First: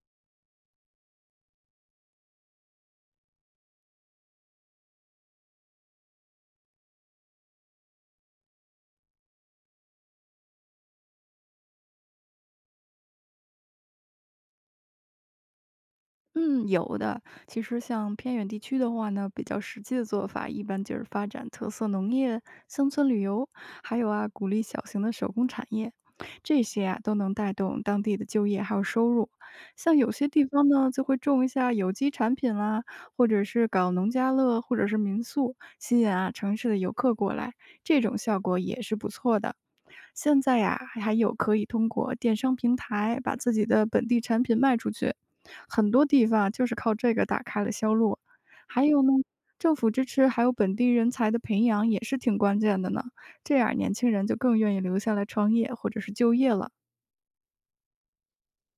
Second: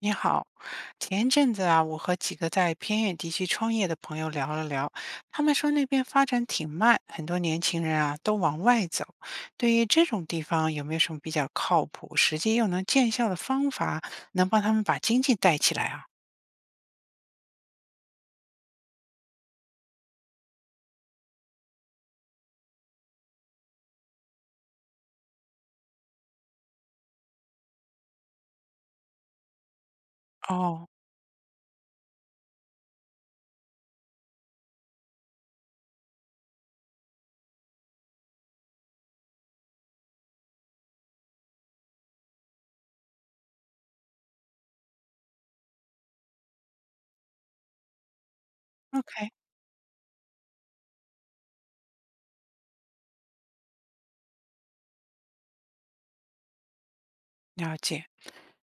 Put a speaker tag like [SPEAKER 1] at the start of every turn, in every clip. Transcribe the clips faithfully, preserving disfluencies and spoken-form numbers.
[SPEAKER 1] 你好，前一阵子啊，我和几个在偏远地区创业的朋友聊了聊，他们说那边发展挺慢，很多年轻人啊都往外走。对于这种地方，有没有什么比较靠谱、实际又能见效的方法，能帮他们把经济带起来啊？
[SPEAKER 2] 嗯，有的。其实像偏远地区的话呢，比较实际的做法，一般就是发展特色农业、乡村旅游，还有啊，鼓励小型的手工产业，这些啊都能带动当地的就业还有收入。像有些地方
[SPEAKER 1] 哦
[SPEAKER 2] 呢，就会种一下有机产品啦，或者是搞农家乐，或者是民宿，吸引啊城市的游客过来，这种效果也是不错的。现在呀，还有可以通过电商平台把自己的本地产品卖出去，很多地方啊就是靠这个打开了销路。还有呢，
[SPEAKER 1] ，OK，
[SPEAKER 2] 政府支持还有本地人才的培养也是挺关键的呢，这样年轻人就更愿意留下来创业或者是就业了。
[SPEAKER 1] 了解。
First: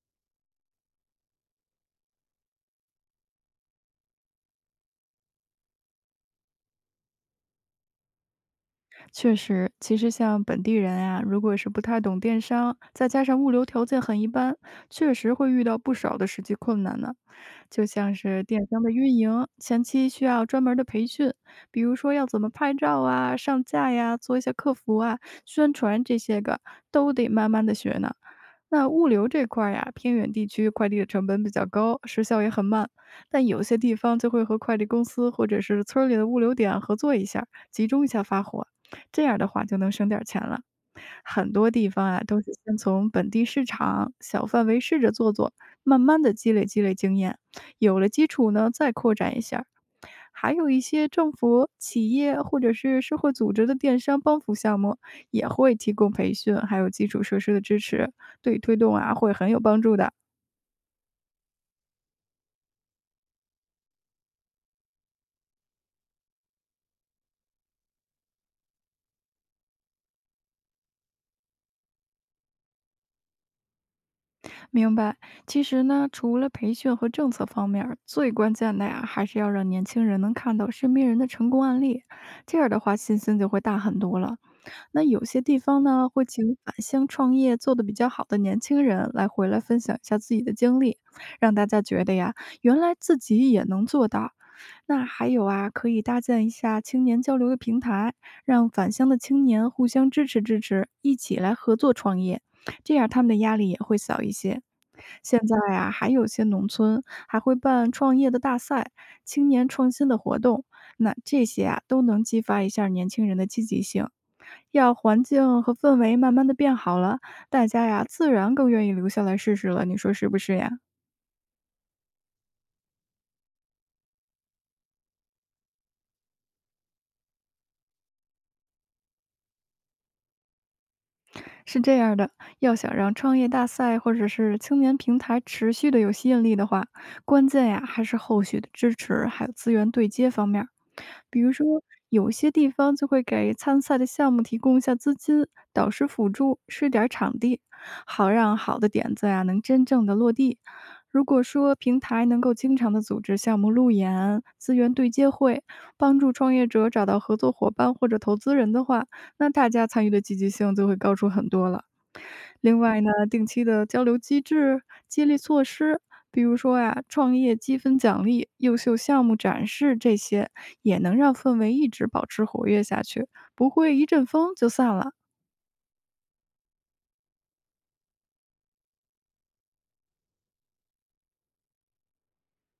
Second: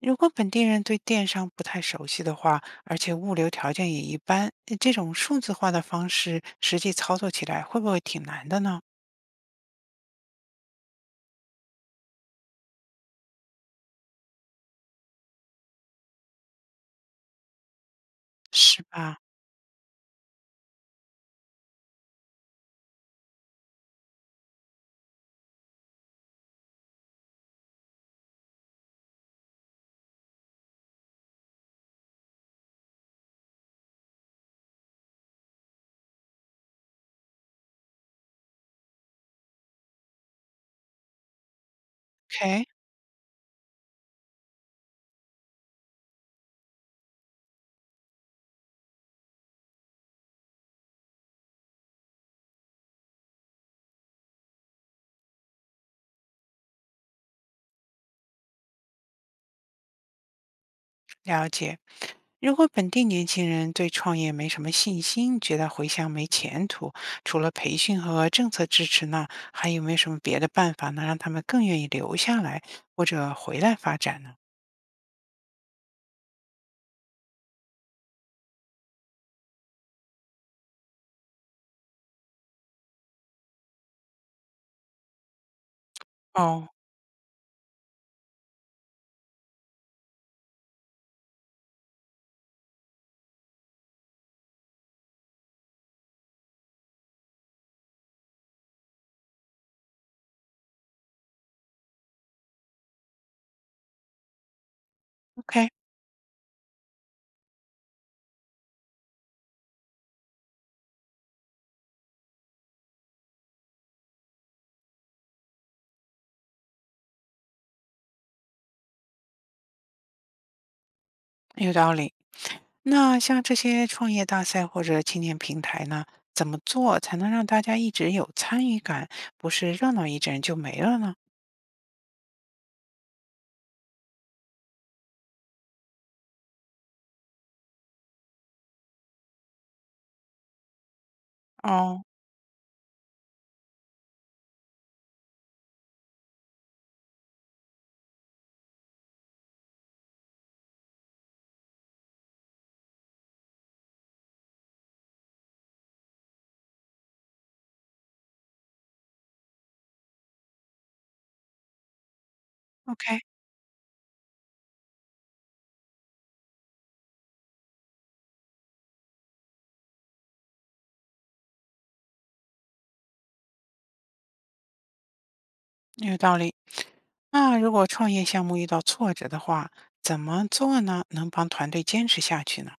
[SPEAKER 1] 如果本地人对电商不太熟悉的话，而且物流条件也一般，这种数字化的方式实际操作起来会不会挺难的呢？
[SPEAKER 2] 确实，其实像本地人啊，如果是不太懂电商，再加上物流条件很一般，确实会遇到不少的实际困难呢。就像是电商
[SPEAKER 1] 是
[SPEAKER 2] 的运
[SPEAKER 1] 吧
[SPEAKER 2] 营，前期需要专门儿的培训，比如说要怎么拍照啊、上架呀、做一些客服啊、宣传这些个，都得慢慢的学呢。那物流这块儿呀，偏远地区快递的成本比较高，时效也很慢。但有些地方就会和快递公司或者是村儿里的物流点合作一下，集中一下发货，这样的话就能省点儿钱了。很多地方啊，都是
[SPEAKER 1] ？OK，
[SPEAKER 2] 先从本地市场小范围试着做做，慢慢的积累积累经验。有了基础呢，再扩展一下儿。还有一些政府、企业或者是社会组织的电商帮扶项目，也会提供培训，还有基础设施的支持，对推动啊会很有帮助的。
[SPEAKER 1] 了解。如果本地年轻人对创业没什么信心，觉得回乡没前途，除了培训和政策支持呢，还有没有什么别的办法能让他们更愿意留下来或者回来发展呢？
[SPEAKER 2] 明白。其实呢，除了培训和政策方面儿最关键的呀，还是要让年轻人能看到身边人的成功案例，这样的话信心就会大很多了。那有些地方呢，会请
[SPEAKER 1] 哦
[SPEAKER 2] 返乡创业做得比较好的年轻人来回来分享一下自己的经历，让大家觉得呀，原来自己也能做到。那还有啊，可以搭建一下青年交流的平台，让返乡的青年互相支持支持，一起来合作创业，这样他们的压力也会小一些。现在
[SPEAKER 1] ，OK，
[SPEAKER 2] 啊，还有些农村还会办创业的大赛、青年创新的活动，那这些啊都能激发一下年轻人的积极性。要环境和氛围慢慢的变好了，大家呀自然更愿意留下来试试了，你说是不是呀？
[SPEAKER 1] 有道理。那像这些创业大赛或者青年平台呢，怎么做才能让大家一直有参与感，不是热闹一阵就没了呢？
[SPEAKER 2] 是这样的，要想让创业大赛或者是青年平台持续的有吸引力的话，关键呀还是后续的支持还有资源对接方面儿。比如说，
[SPEAKER 1] 哦
[SPEAKER 2] 有些地方就会给参赛的项目提供一下资金、导师辅助、试点儿场地，好让好的点子呀、能真正的落地。如果说平台能够经常的组织项目路演、资源对接会，帮助创业者找到合作伙伴或者投资人的话，那大家参与的积极性就会高出很多了。另外呢，
[SPEAKER 1] ，OK。
[SPEAKER 2] 定期的交流机制、激励措施，比如说啊，创业积分奖励、优秀项目展示这些，也能让氛围一直保持活跃下去，不会一阵风就散了。
[SPEAKER 1] 有道理。那如果创业项目遇到挫折的话，怎么做呢？能帮团队坚持下去呢？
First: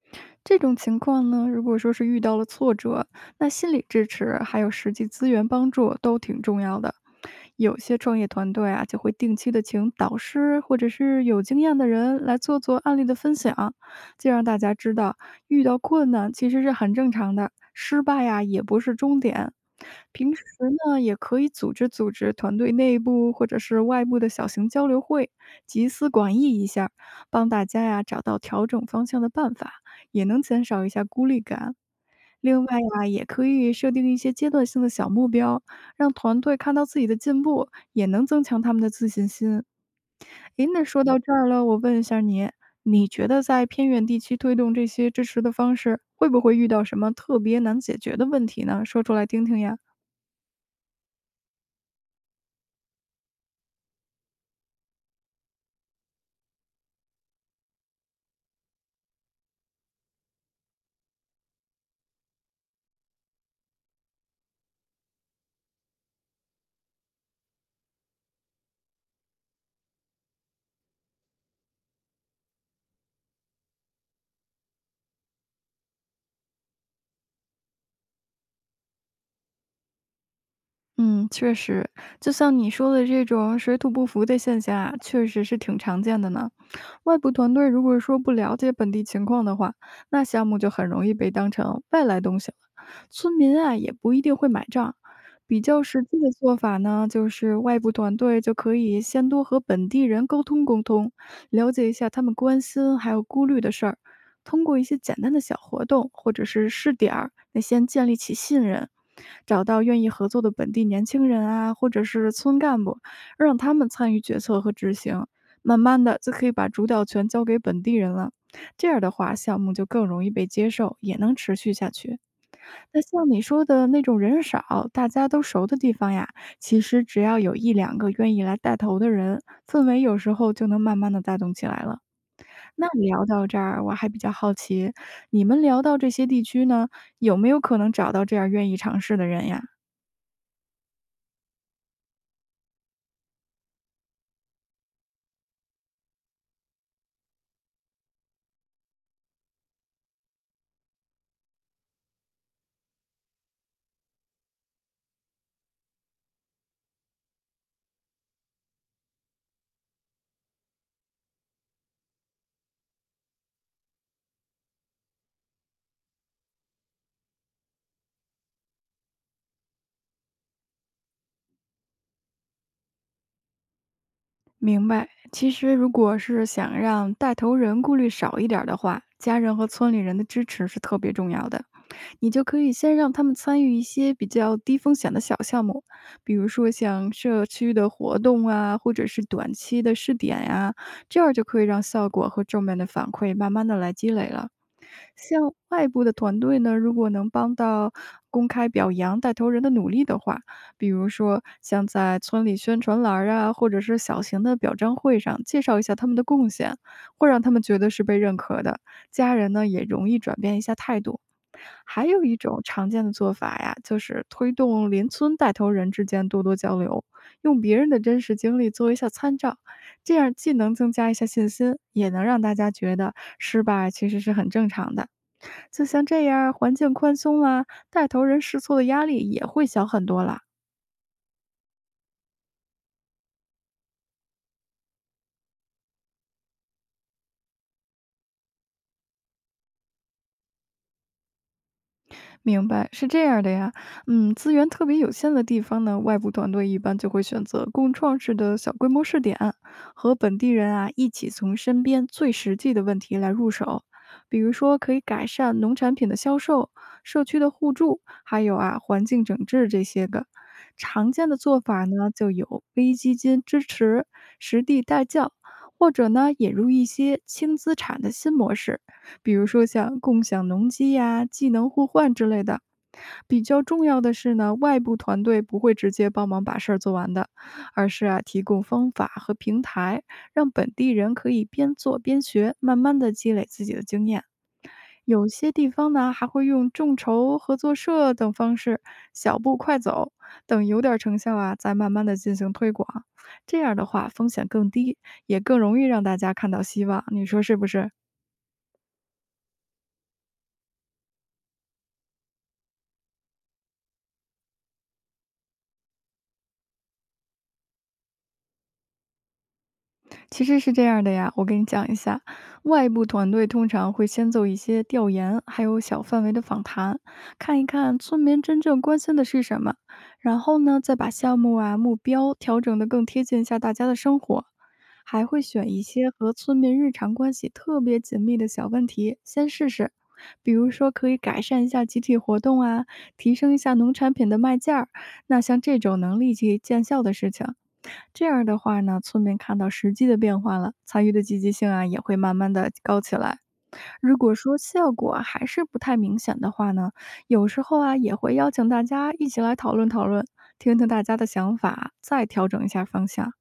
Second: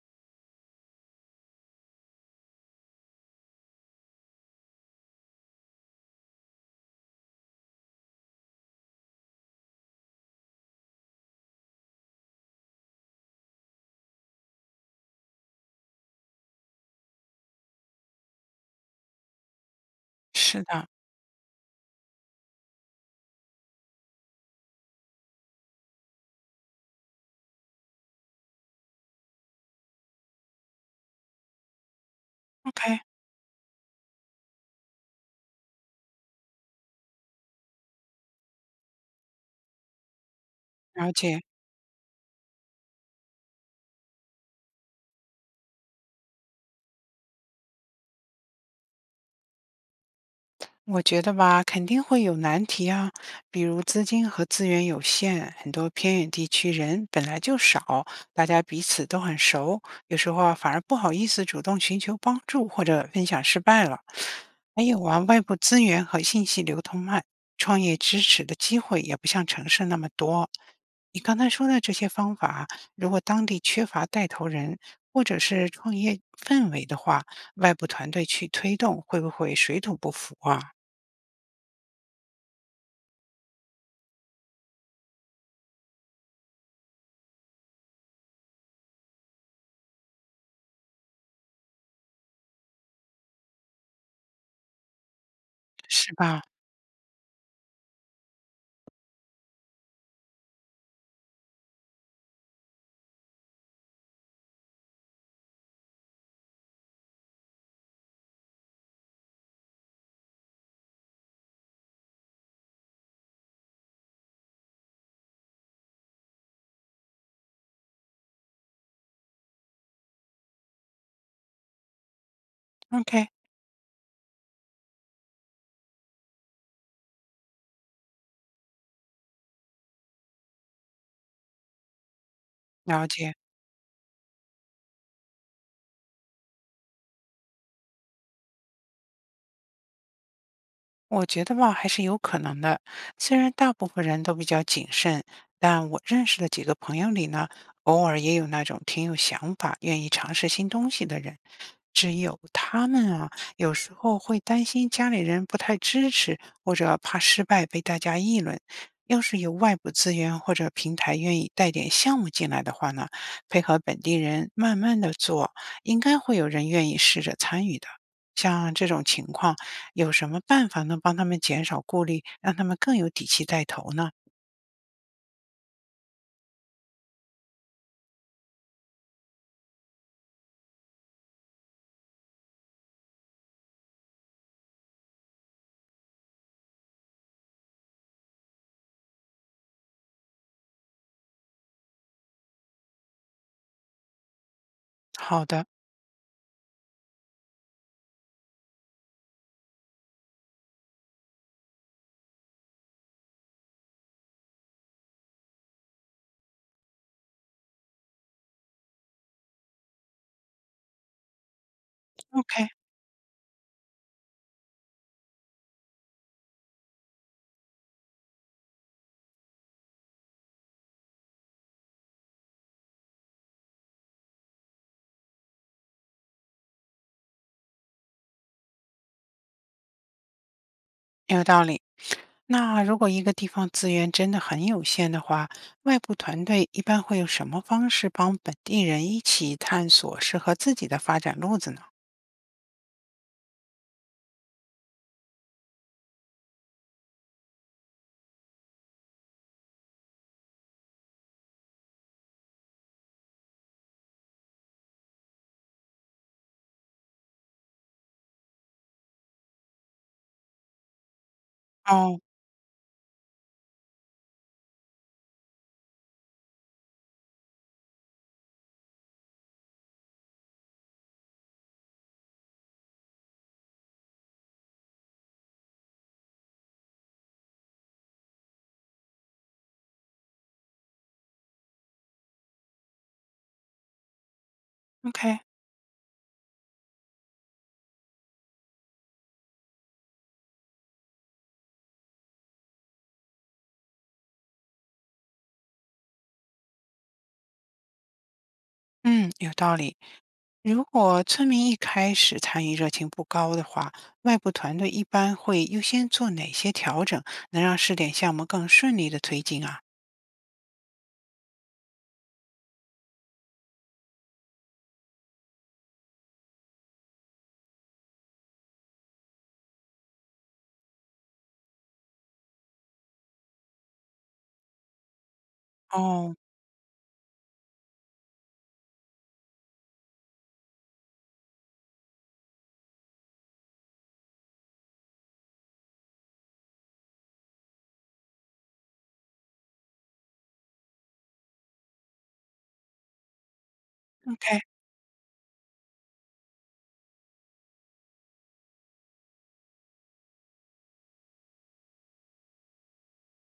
[SPEAKER 2] 这种情况呢，如果说是遇到了挫折，那心理支持还有实际资源帮助都挺重要的。有些创业团队啊，就会定期的请导师或者是有经验的人来做做案例的分享，就让大家知道遇到困难其实是很正常的，失败呀、也不是终点。平时
[SPEAKER 1] 是的
[SPEAKER 2] 呢，也可以组织组织团队内部或者是外部的小型交流会，集思广益一下，帮大家呀找到调整方向的办法。也能减少一下孤立感。另外
[SPEAKER 1] ，OK，
[SPEAKER 2] 呀，也可以设定一些阶段性的小目标，让团队看到自己的进步，也能增强他们的自信心。诶，那说
[SPEAKER 1] 了
[SPEAKER 2] 到这
[SPEAKER 1] 解。
[SPEAKER 2] 儿了，我问一下你，你觉得在偏远地区推动这些支持的方式，会不会遇到什么特别难解决的问题呢？说出来听听呀。
[SPEAKER 1] 我觉得吧，肯定会有难题啊，比如资金和资源有限，很多偏远地区人本来就少，大家彼此都很熟，有时候啊反而不好意思主动寻求帮助或者分享失败了。还有啊，外部资源和信息流通慢，创业支持的机会也不像城市那么多。你刚才说的这些方法，如果当地缺乏带头人或者是创业氛围的话，外部团队去推动，会不会水土不服啊？
[SPEAKER 2] 嗯，确实，就像你说的这种水土不服的现象啊，确实是挺常见的呢。外部团队如果说不了解本地情况的话，那项目就很容易被当成外来东西了。村民啊，也不一定会买账。比较实
[SPEAKER 1] 是
[SPEAKER 2] 际的
[SPEAKER 1] 吧
[SPEAKER 2] 做法呢，就是外部团队就可以先多和本地人沟通沟通，了解一下他们关心还有顾虑的事儿，通过一些简单的小活动或者是试点儿，那先建立起信任，找到愿意合作的本地年轻人啊，或者是村干部，让他们参与决策和执行，慢慢的就可以把主导权交给本地人了。这样的话，项目就更容易被接受，也能持续下去。那像
[SPEAKER 1] ？OK，
[SPEAKER 2] 你说的那种人少、大家都熟的地方呀，其实只要有一两个愿意来带头的人，氛围有时候就能慢慢的带动起来了。那
[SPEAKER 1] 了
[SPEAKER 2] 聊
[SPEAKER 1] 解。
[SPEAKER 2] 到这儿，我还比较好奇，你们聊到这些地区呢，有没有可能找到这样愿意尝试的人呀？
[SPEAKER 1] 我觉得吧，还是有可能的。虽然大部分人都比较谨慎，但我认识的几个朋友里呢，偶尔也有那种挺有想法、愿意尝试新东西的人。只有他们啊，有时候会担心家里人不太支持，或者怕失败被大家议论。要是有外部资源或者平台愿意带点项目进来的话呢，配合本地人慢慢的做，应该会有人愿意试着参与的。像这种情况。有什么办法能帮他们减少顾虑，让他们更有底气带头呢？
[SPEAKER 2] 明白。其实，如果是想让带头人顾虑少一点儿的话，家人和村里人的支持是特别重要的。你就可以先让他们参与一些比较低风险的小项目，比如说像社区的活动啊，或者是短期的试点呀、这样就可以让效果和正面的反馈慢慢的来积累了。
[SPEAKER 1] 好
[SPEAKER 2] 像
[SPEAKER 1] 的
[SPEAKER 2] 外部的团队呢，如果能帮到公开表扬带头人的努力的话，比如说像在村里宣传栏儿啊，或者是小型的表彰会上介绍一下他们的贡献，会让他们觉得是被认可的，家人呢也容易转变一下态度。还有一种
[SPEAKER 1] ，OK，
[SPEAKER 2] 常见的做法呀，就是推动邻村带头人之间多多交流，用别人的真实经历做一下参照，这样既能增加一下信心，也能让大家觉得失败其实是很正常的。就像这样，环境宽松啦，带头人试错的压力也会小很多啦。
[SPEAKER 1] 有道理。那如果一个地方资源真的很有限的话，外部团队一般会用什么方式帮本地人一起探索适合自己的发展路子呢？
[SPEAKER 2] 明白，是这样的呀。嗯，资源特别有限的地方呢，外部团队一般就会选择共创式的小规模试点，和本地人啊一起从身边最实际的问题来入手，比如说可以改善农产品的销售、社区的互助，还有啊环境整治这些个。常见的做法呢，
[SPEAKER 1] 哦
[SPEAKER 2] 就有微基金支持、实地带教，或者呢引入一些轻资产的新模式。比如说像共享农机呀、技能互换之类的。比较重要的是呢，外部团队不会直接帮忙把事儿做完的，而是啊提供方法和平台，让本地人可以边做边学，慢慢的积累自己的经验。有
[SPEAKER 1] ，OK，
[SPEAKER 2] 些地方呢还会用众筹、合作社等方式，小步快走，等有点成效啊，再慢慢的进行推广。这样的话，风险更低，也更容易让大家看到希望。你说是不是？
[SPEAKER 1] 嗯，有道理。如果村民一开始参与热情不高的话，外部团队一般会优先做哪些调整，能让试点项目更顺利的推进啊？
[SPEAKER 2] 其实是这样的呀，我给你讲一下，外部团队通常会先做一些调研，还有小范围的访谈，看一看村民真正关心的是什么，然后呢，再把项目啊目标调整的更贴近一下大家的生活，还会选一些和
[SPEAKER 1] 哦
[SPEAKER 2] 村民日常关系特别紧密的小问题先试试，比如说可以改善一下集体活动啊，提升一下农产品的卖价儿，那像这种能立即见效的事情。这样的话呢，村民看到实际的变化了，参与的积极性啊也会慢慢的高起来。如果说
[SPEAKER 1] ，OK，
[SPEAKER 2] 效果还是不太明显的话呢，有时候啊也会邀请大家一起来讨论讨论，听听大家的想法，再调整一下方向。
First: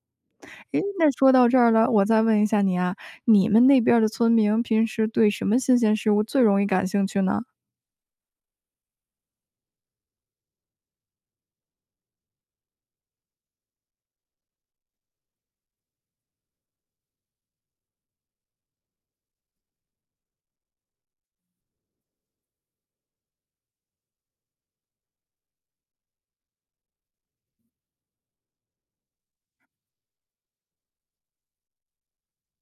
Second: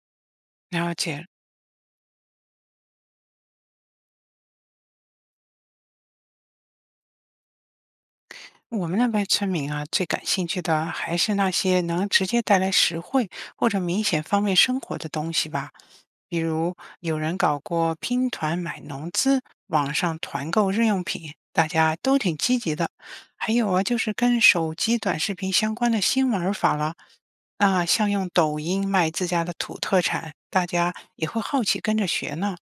[SPEAKER 2] 诶，
[SPEAKER 1] 了
[SPEAKER 2] 那
[SPEAKER 1] 解。
[SPEAKER 2] 说到这儿了，我再问一下你啊，你们那边儿的村民平时对什么新鲜事物最容易感兴趣呢？
[SPEAKER 1] 我们那边村民啊，最感兴趣的啊还是那些能直接带来实惠或者明显方便生活的东西吧。比如有人搞过拼团买农资，网上团购日用品，大家都挺积极的。还有啊，就是跟手机短视频相关的新玩法了。那像用抖音卖自家的土特产，大家也会好奇跟着学呢。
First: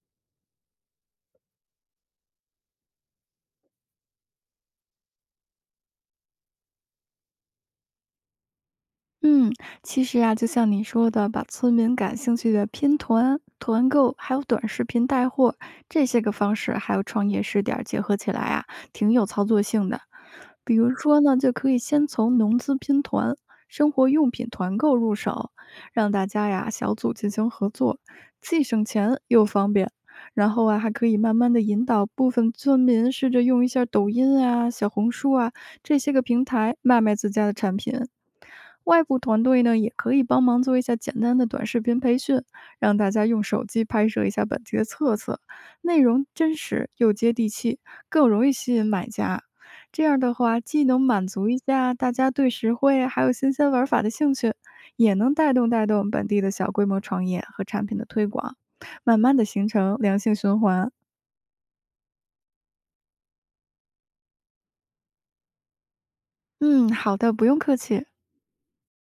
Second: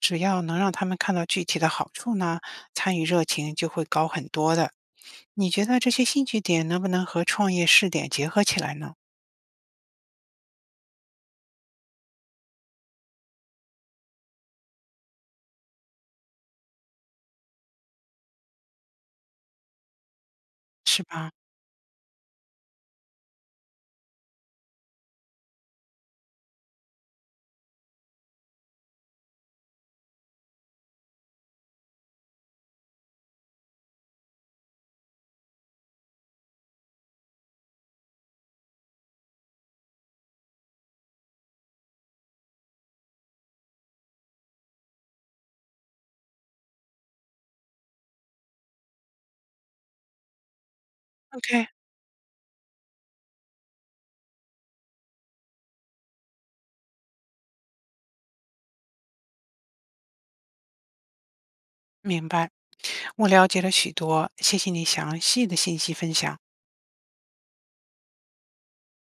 [SPEAKER 1] 只要能让他们看到具体的好处呢，参与热情就会高很多的。你觉得这些兴趣点能不能和创业试点结合起来呢？
[SPEAKER 2] 嗯，其实啊，就像你说的，把村民感兴趣的拼团、团购，还有短视频带货这些个方式，还有创业试点儿结合起来啊，挺有操作性的。比如
[SPEAKER 1] 是
[SPEAKER 2] 说
[SPEAKER 1] 吧
[SPEAKER 2] 呢，就可以先从农资拼团、生活用品团购入手，让大家呀小组进行合作，既省钱又方便。然后啊，还可以慢慢的引导部分村民试着用一下抖音啊、小红书啊这些个平台卖卖自家的产品。外部团队呢，也可以帮忙做一下简单的短视频培训，让大家用手机拍摄一下本地的特色，内容真实又接地气，更容易吸引买家。这样的话，既能满足一
[SPEAKER 1] ？OK，
[SPEAKER 2] 下大家对实惠还有新鲜玩法的兴趣，也能带动带动本地的小规模创业和产品的推广，慢慢的形成良性循环。
[SPEAKER 1] 明白。我了解了许多，谢谢你详细的信息分享。
[SPEAKER 2] 嗯，好的，不用客气。